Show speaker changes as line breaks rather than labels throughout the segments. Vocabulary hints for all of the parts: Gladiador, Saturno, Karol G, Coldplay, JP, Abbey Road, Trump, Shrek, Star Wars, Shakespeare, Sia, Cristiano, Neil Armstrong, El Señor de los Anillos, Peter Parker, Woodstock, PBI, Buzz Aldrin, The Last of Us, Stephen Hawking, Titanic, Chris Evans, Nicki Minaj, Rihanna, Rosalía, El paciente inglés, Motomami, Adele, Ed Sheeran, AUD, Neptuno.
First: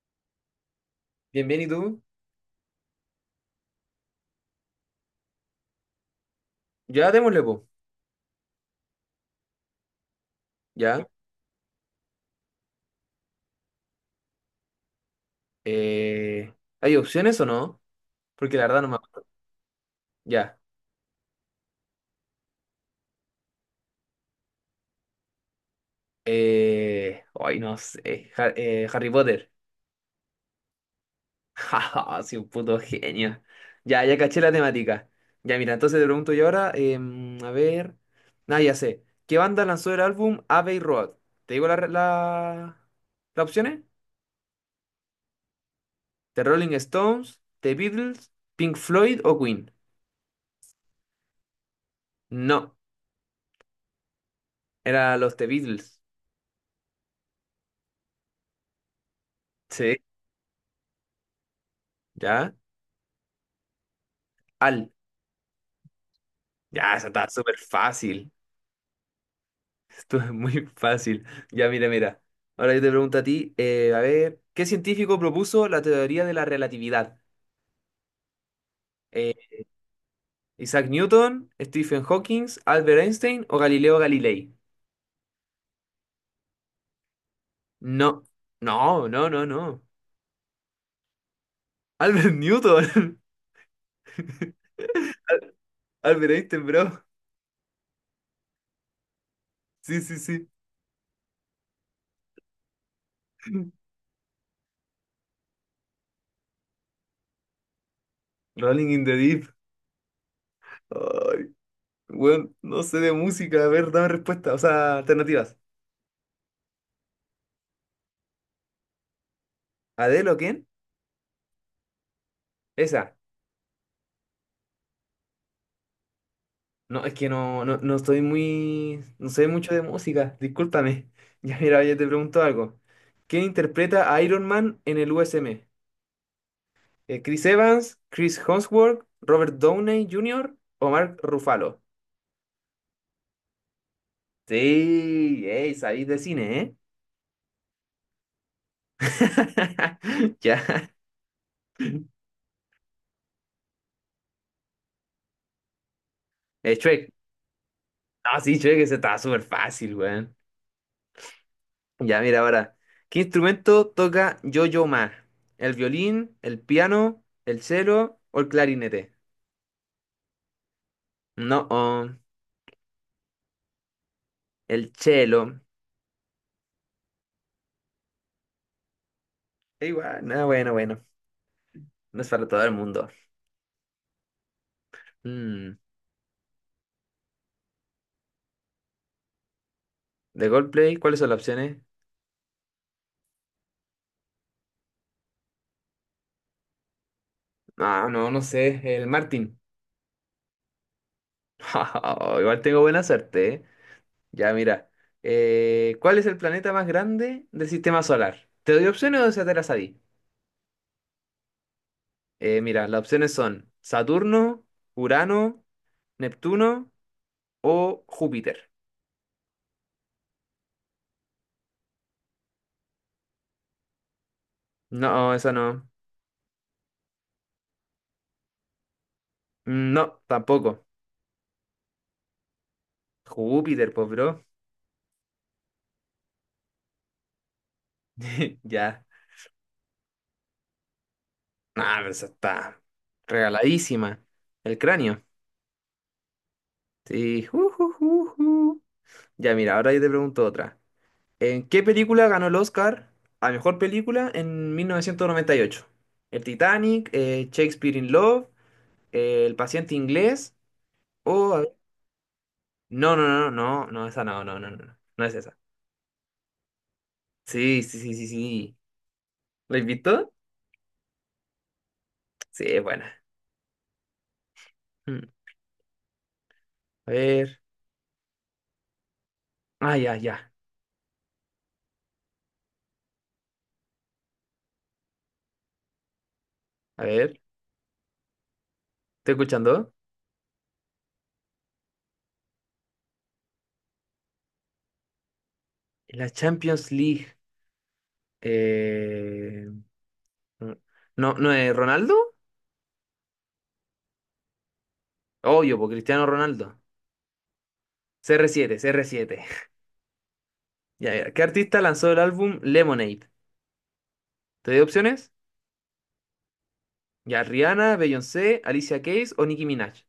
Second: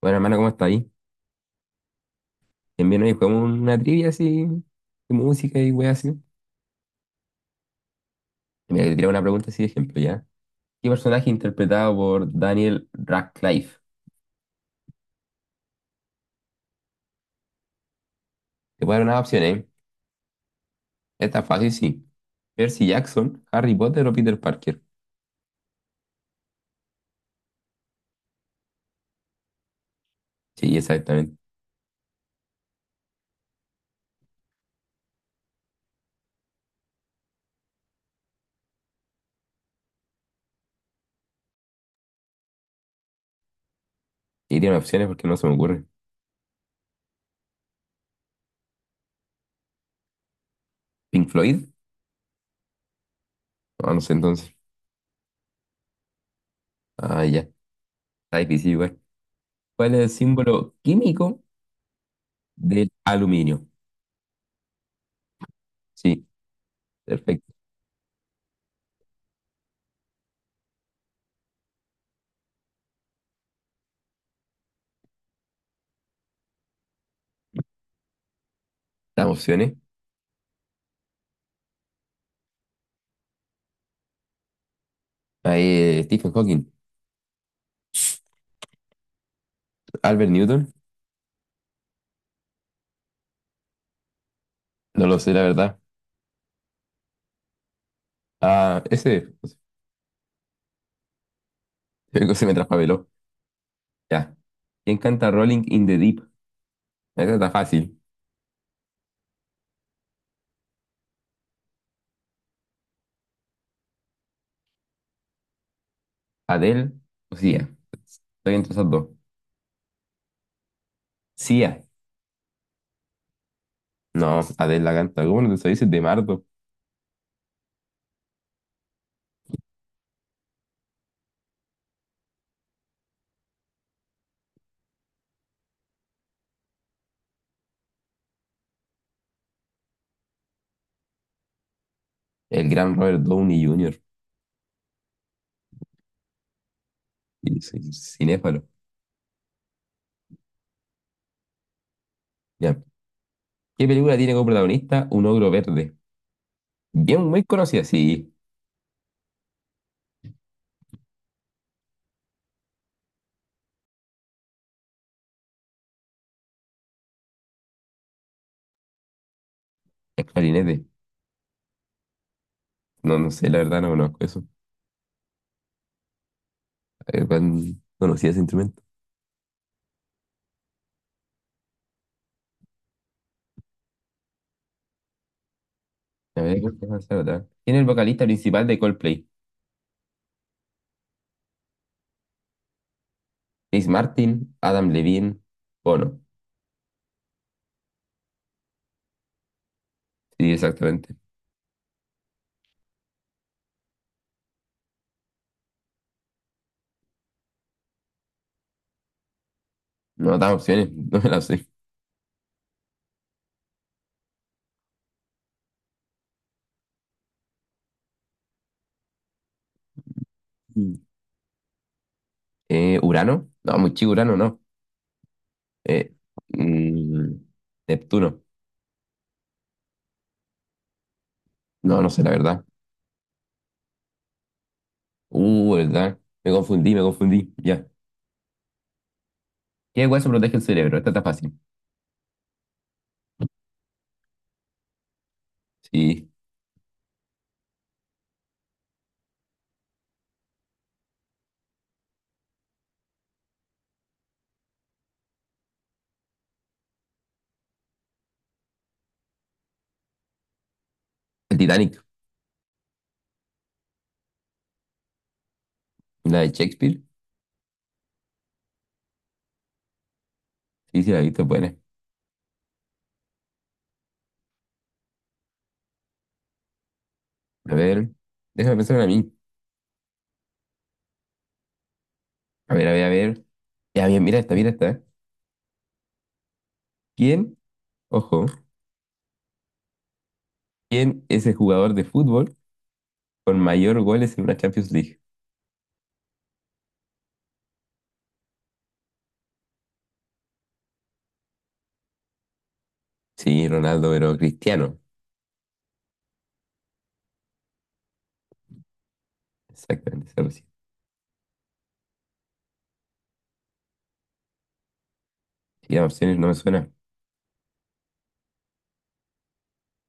Bueno, hermano, ¿cómo está ahí?
Bien, bien, ¿y tú?
Bien, bien, hoy jugamos una trivia así, de música y weas así.
Ya démosle, po.
Y Mira, te tiré una pregunta así de ejemplo, ¿ya? ¿Qué
Ya.
personaje interpretado por Daniel Radcliffe?
Eh, ¿Hay opciones o no? Porque la verdad
Te
no
voy
me
a dar unas
acuerdo.
opciones, ¿eh?
Ya.
Esta es fácil, sí. Percy Jackson, Harry Potter o Peter Parker.
Ay, no sé. Harry Potter.
Sí, exactamente.
Jaja, soy un puto genio. Ya, ya caché la temática. Ya, mira, entonces te pregunto yo ahora. A ver. Nada, ya sé. ¿Qué banda lanzó el álbum Abbey Road? ¿Te digo las opciones?
Y tiene opciones porque no se me ocurre.
¿The Rolling Stones, The Beatles, Pink Floyd o Queen?
¿Pink Floyd?
No,
No, no sé entonces.
era los The Beatles.
Ah, ya. Está difícil igual. ¿Cuál es
Sí,
el símbolo químico
ya.
del aluminio?
Al.
Sí,
Ya, eso está
perfecto.
súper fácil. Esto es muy fácil. Ya, mira, mira. Ahora yo te pregunto a ti, a ver, ¿qué científico propuso la teoría de la relatividad?
Las
Eh,
opciones.
¿Isaac Newton, Stephen Hawking, Albert Einstein o Galileo Galilei?
Ahí, Stephen Hawking,
No, no, no, no, no.
Albert Newton.
Albert Newton.
No lo sé, la verdad.
Albert Einstein, bro.
Ah, ese,
Sí, sí, sí.
creo se me traspapeló. Ya. ¿Quién canta Rolling in the Deep? Esa está fácil.
Rolling in the Deep. Ay, bueno, no sé de música. A ver, dame respuesta. O sea, alternativas.
¿Adele o Sia? Estoy entre esas dos.
¿Adele o quién?
Sia.
Esa.
No, Adele la canta. ¿Cómo no te sabes Es de Mardo?
No, es que no, no, no estoy muy, no sé mucho de música, discúlpame. Ya, mira, yo te pregunto algo. ¿Quién interpreta a Iron Man en el USM? ¿Chris Evans, Chris Hemsworth, Robert Downey Jr. o Mark Ruffalo?
El gran Robert Downey Jr.
Sí, ey, sabéis de cine, ¿eh?
Y soy cinéfalo.
Ya.
Ya. ¿Qué película tiene como protagonista un ogro verde?
Shrek.
Bien, muy conocida, sí.
Ah, sí, Shrek, ese estaba súper fácil, weón. Ya, mira, ahora. ¿Qué instrumento toca Yo-Yo Ma? ¿El violín, el piano, el cello o el clarinete?
Es clarinete.
No, oh,
No, no sé, la verdad no conozco eso.
el cello.
Tan conocida ese instrumento.
Igual, no, bueno, bueno. No es para todo el mundo. Mm.
A ver, ¿cuál puede ser otra? ¿Quién es el vocalista principal de Coldplay?
¿De Goldplay? ¿Cuáles son las opciones?
Chris Martin, Adam Levine, Bono.
Ah, no, no sé. El Martin.
Sí, exactamente.
Igual tengo buena suerte, ¿eh? Ya, mira. ¿Cuál es el planeta más grande del sistema solar? ¿Te doy opciones o ya te las sabí?
No dan opciones, no me las sé.
Mira, las opciones son Saturno, Urano, Neptuno o Júpiter.
Mm. ¿Urano? No, muy chico Urano, no.
No, esa no.
Eh, mm, Neptuno.
Mm, no, tampoco.
No, no sé, la verdad.
Júpiter, pues, bro.
Verdad. Me confundí, me confundí. Ya.
Ya.
¿Qué hueso protege el cerebro? Esta está fácil.
Ah, pero esa está regaladísima. El cráneo.
Sí.
Sí. Ju, ju, ju, ju. Ya, mira, ahora yo te pregunto otra. ¿En qué película ganó el Oscar a mejor película en 1998? ¿El Titanic, Shakespeare in Love, El paciente inglés o...
El
a ver.
Titanic.
No, no, no, no, no, esa no, no, no, no, no, no es esa.
La de Shakespeare.
Sí, sí, sí, sí, sí. ¿La invitó?
Sí, sí, la he visto, es buena.
Sí, es buena. Mm. A ver.
A ver. Déjame pensar en a mí.
Ah, ya, ya.
A ver, a ver, a ver. Ya, bien, mira esta, mira esta.
A ver,
¿Quién, ojo,
¿estoy escuchando?
quién es el jugador de fútbol con mayor goles en una Champions League?
La Champions League. Eh, no, no es Ronaldo.
Sí, Ronaldo, pero Cristiano.
Obvio, por Cristiano Ronaldo. C CR7, CR7.
Exactamente, esa recién.
Ya, ya. ¿Qué artista lanzó el álbum Lemonade? ¿Te doy opciones?
Y las opciones no me suena.
Ya, Rihanna, Beyoncé, Alicia Keys o Nicki Minaj.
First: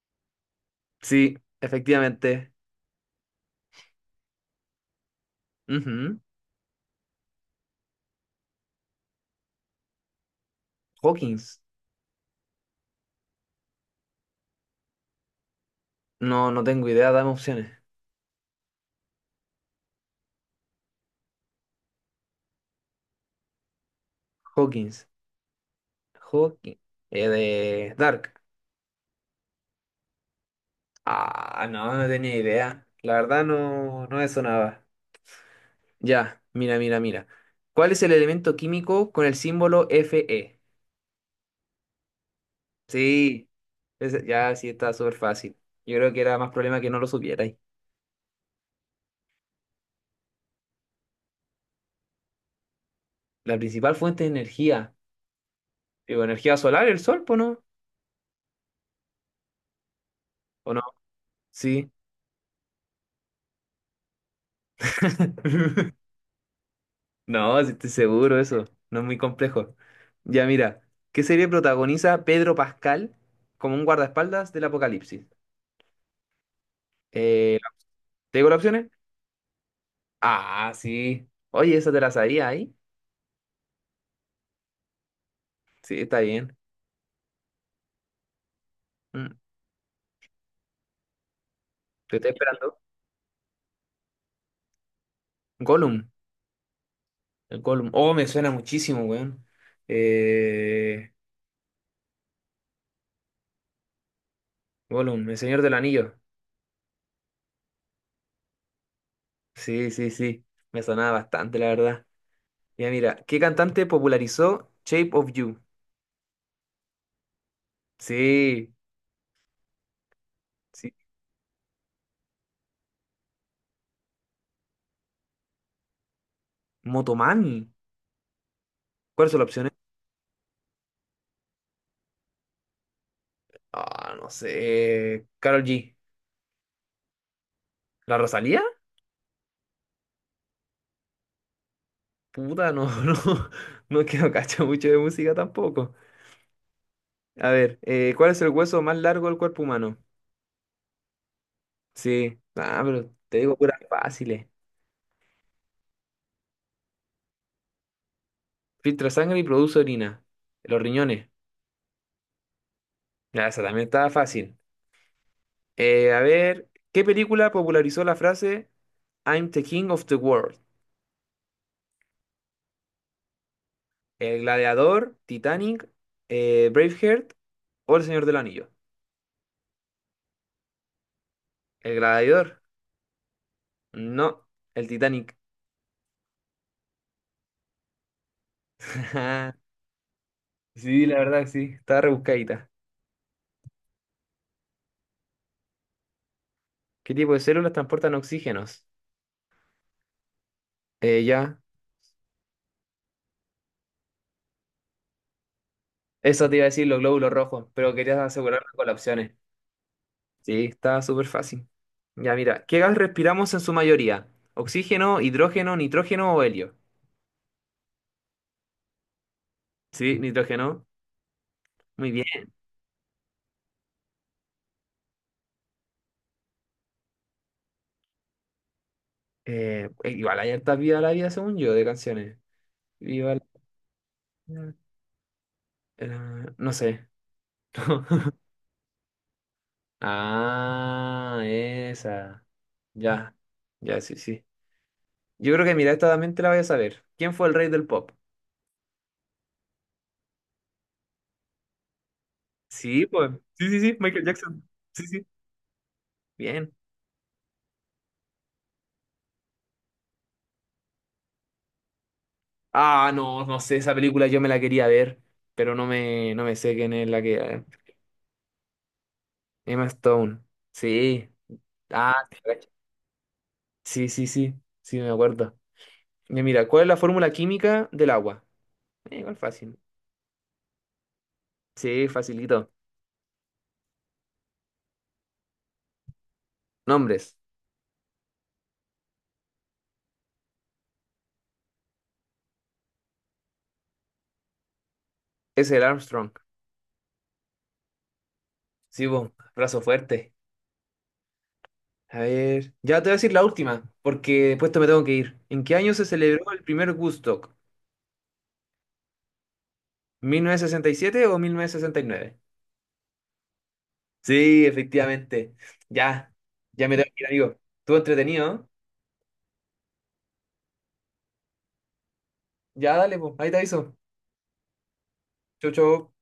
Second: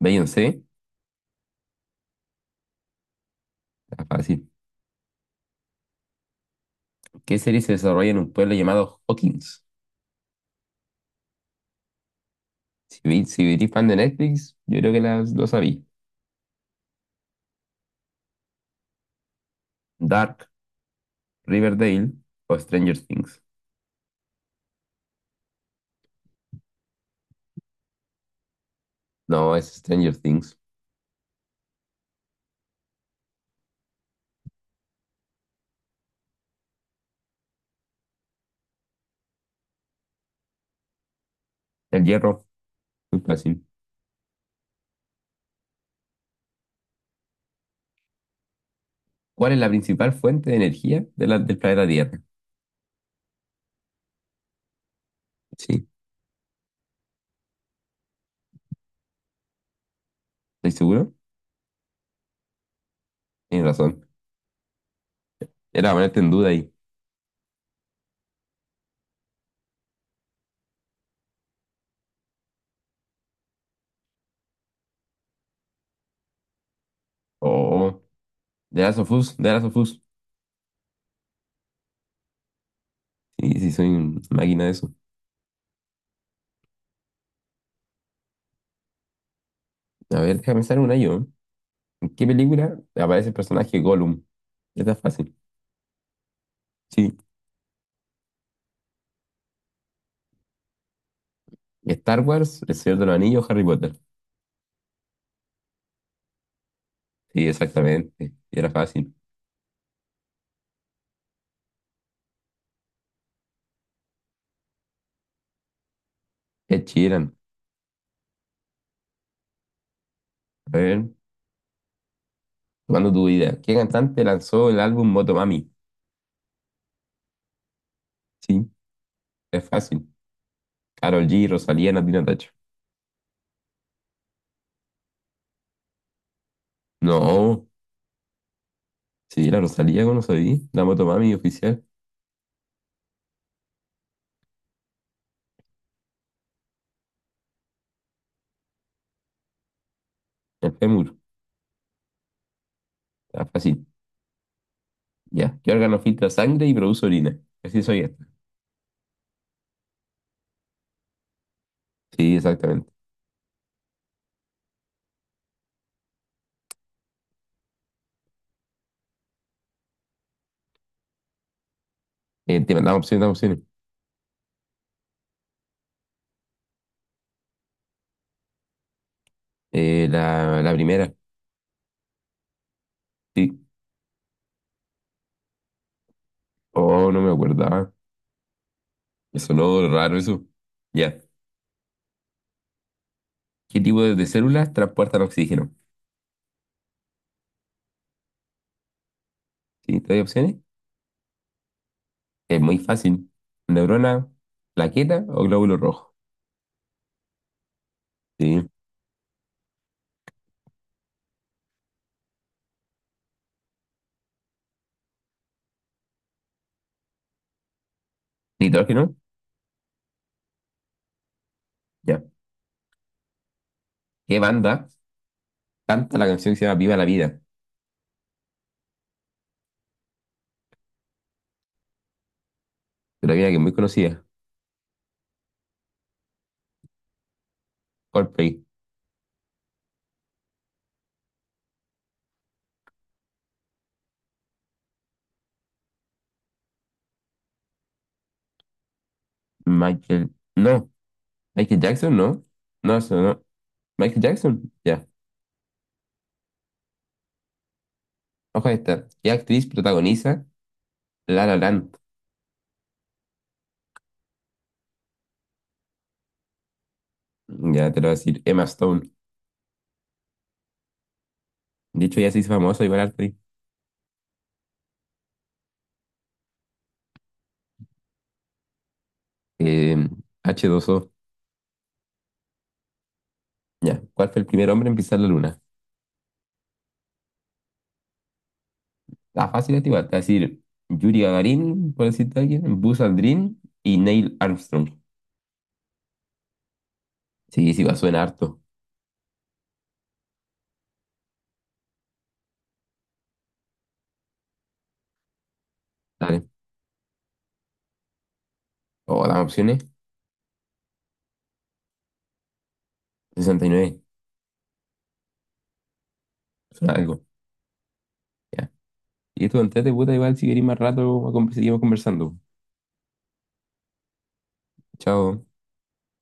Beyoncé,
Sí, efectivamente.
está fácil.
Ujú.
¿Qué serie se desarrolla en un pueblo llamado Hawkins?
Hawkins.
Si, vi, si eres fan de Netflix, yo creo que lo sabí.
No, no tengo idea, dame opciones.
Dark, Riverdale o Stranger Things.
Hawkins. Hawkins. De Dark.
No, es Stranger Things.
Ah, no, no tenía idea. La verdad no, no me sonaba. Ya, mira, mira, mira. ¿Cuál es el elemento químico con el símbolo Fe?
El hierro, muy
Sí,
fácil.
ya sí está súper fácil. Yo creo que era más problema que no lo supierais.
¿Cuál es la principal fuente de energía de del planeta Tierra?
La principal fuente de energía.
Sí,
Digo, energía solar, el sol, pues, ¿no?
¿estoy
¿O no?
seguro?
Sí.
Tienes razón. Era ponerte en duda ahí.
No, sí estoy seguro eso. No es muy complejo. Ya, mira. ¿Qué serie protagoniza Pedro Pascal como un guardaespaldas del apocalipsis? Eh,
Oh,
¿Te digo las
de
opciones?
Last of Us, The Last of Us.
Ah, sí. Oye, esa te la sabía ahí.
Sí, sí, soy una máquina de eso.
Sí, está bien. Mm.
A ver, déjame pensar una yo. ¿En
Te
qué
estoy
película
esperando.
aparece el personaje Gollum? Esta es fácil.
Gollum.
Sí,
El Gollum. Oh, me suena muchísimo, weón. Eh,
Star Wars, El Señor de los Anillos, Harry Potter.
Gollum, el Señor del Anillo.
Sí, exactamente. Era fácil.
Sí, sí, sí. Me sonaba bastante, la verdad. Mira, mira. ¿Qué cantante popularizó Shape of You?
Ed Sheeran.
Sí,
A
sí.
ver, tomando tu idea. ¿Qué cantante lanzó el álbum Motomami?
Motomami.
Sí,
¿Cuáles son las
es
opciones?
fácil. Karol G, Rosalía, Natina Tacho.
Ah, no sé. Karol G.
No,
¿La Rosalía?
sí, la Rosalía, ¿cómo no sabía? La Motomami oficial.
Puta, no, no. No, es que no cacho mucho de música tampoco. A ver, ¿cuál es el hueso más largo del cuerpo humano?
El fémur.
Sí. Ah, pero te
Era
digo puras
fácil.
fáciles.
Ya. ¿Qué órgano filtra sangre y produce orina? Así soy esta.
Filtra sangre y produce orina. Los riñones.
Sí, exactamente.
Ya, esa también estaba fácil. A ver, ¿qué película popularizó la frase I'm the king of the world?
Te mandamos opciones, damos opciones.
¿El gladiador, Titanic, Braveheart o El Señor del Anillo?
La primera.
¿El gladiador?
Sí.
No, el Titanic.
Oh, no me acordaba. Me sonó raro eso.
Sí, la
Ya.
verdad, que sí, está rebuscadita.
¿Qué tipo de células transportan oxígeno?
¿Qué tipo de células transportan oxígenos?
¿Sí? ¿Te doy opciones?
Eh, ya,
Es muy fácil. ¿Neurona, plaqueta o glóbulo rojo?
eso te iba a decir los glóbulos rojos, pero querías asegurarme
Sí.
con las opciones. Sí, está súper fácil. Ya, mira, ¿qué gas respiramos en su mayoría? ¿Oxígeno, hidrógeno, nitrógeno o helio?
¿Nitrógeno?
Sí, nitrógeno. Muy
Ya.
bien.
¿Qué banda canta la canción que se llama Viva la Vida?
Igual hay hartas Viva la Vida, según yo, de canciones.
De
Viva
la
la
vida que es muy conocida.
Vida. eh, no sé.
Coldplay.
Ah, esa. Ya, ya, sí, sí. Yo creo que, mira, esta también te la voy a saber. ¿Quién fue el rey del pop?
Michael. No. Michael Jackson, no. No,
Sí,
eso
pues.
no.
Sí, sí, sí,
Michael
Michael Jackson.
Jackson. Ya.
Sí, sí. Bien.
Ojo a esta. ¿Qué actriz protagoniza La La Land?
Ah, no, no sé, esa película yo me la quería ver, pero no me sé quién es la que...
Ya te lo voy a decir. Emma Stone.
Emma Stone. Sí.
De hecho,
Ah,
ya
te
se hizo
cacho.
famosa igual actriz.
Sí, sí, sí, sí, me acuerdo. Ya, mira, ¿cuál es la fórmula química del agua? Igual fácil.
Eh, H2O.
Sí, facilito.
Ya. ¿Cuál fue el primer hombre en pisar la luna?
Nombres.
La fácil es igual, te voy a decir Yuri Gagarin, por decirte alguien, Buzz Aldrin y Neil Armstrong.
Es el Armstrong.
Sí, sí, va, suena harto.
Sí, vos, brazo fuerte. A ver, ya te voy a decir la última, porque después te me tengo que ir. ¿En qué año se celebró
Dale.
el primer Woodstock?
O las opciones,
¿1967 o 1969?
69,
Sí, efectivamente. Ya, ya
suena
me tengo
algo.
que ir, amigo. Estuvo entretenido. ¿No?
Ya. Y esto, entrete, puta, igual si queréis más rato, seguimos conversando.
Ya, dale, pues. Ahí te aviso.
Chao.
Chau, chau.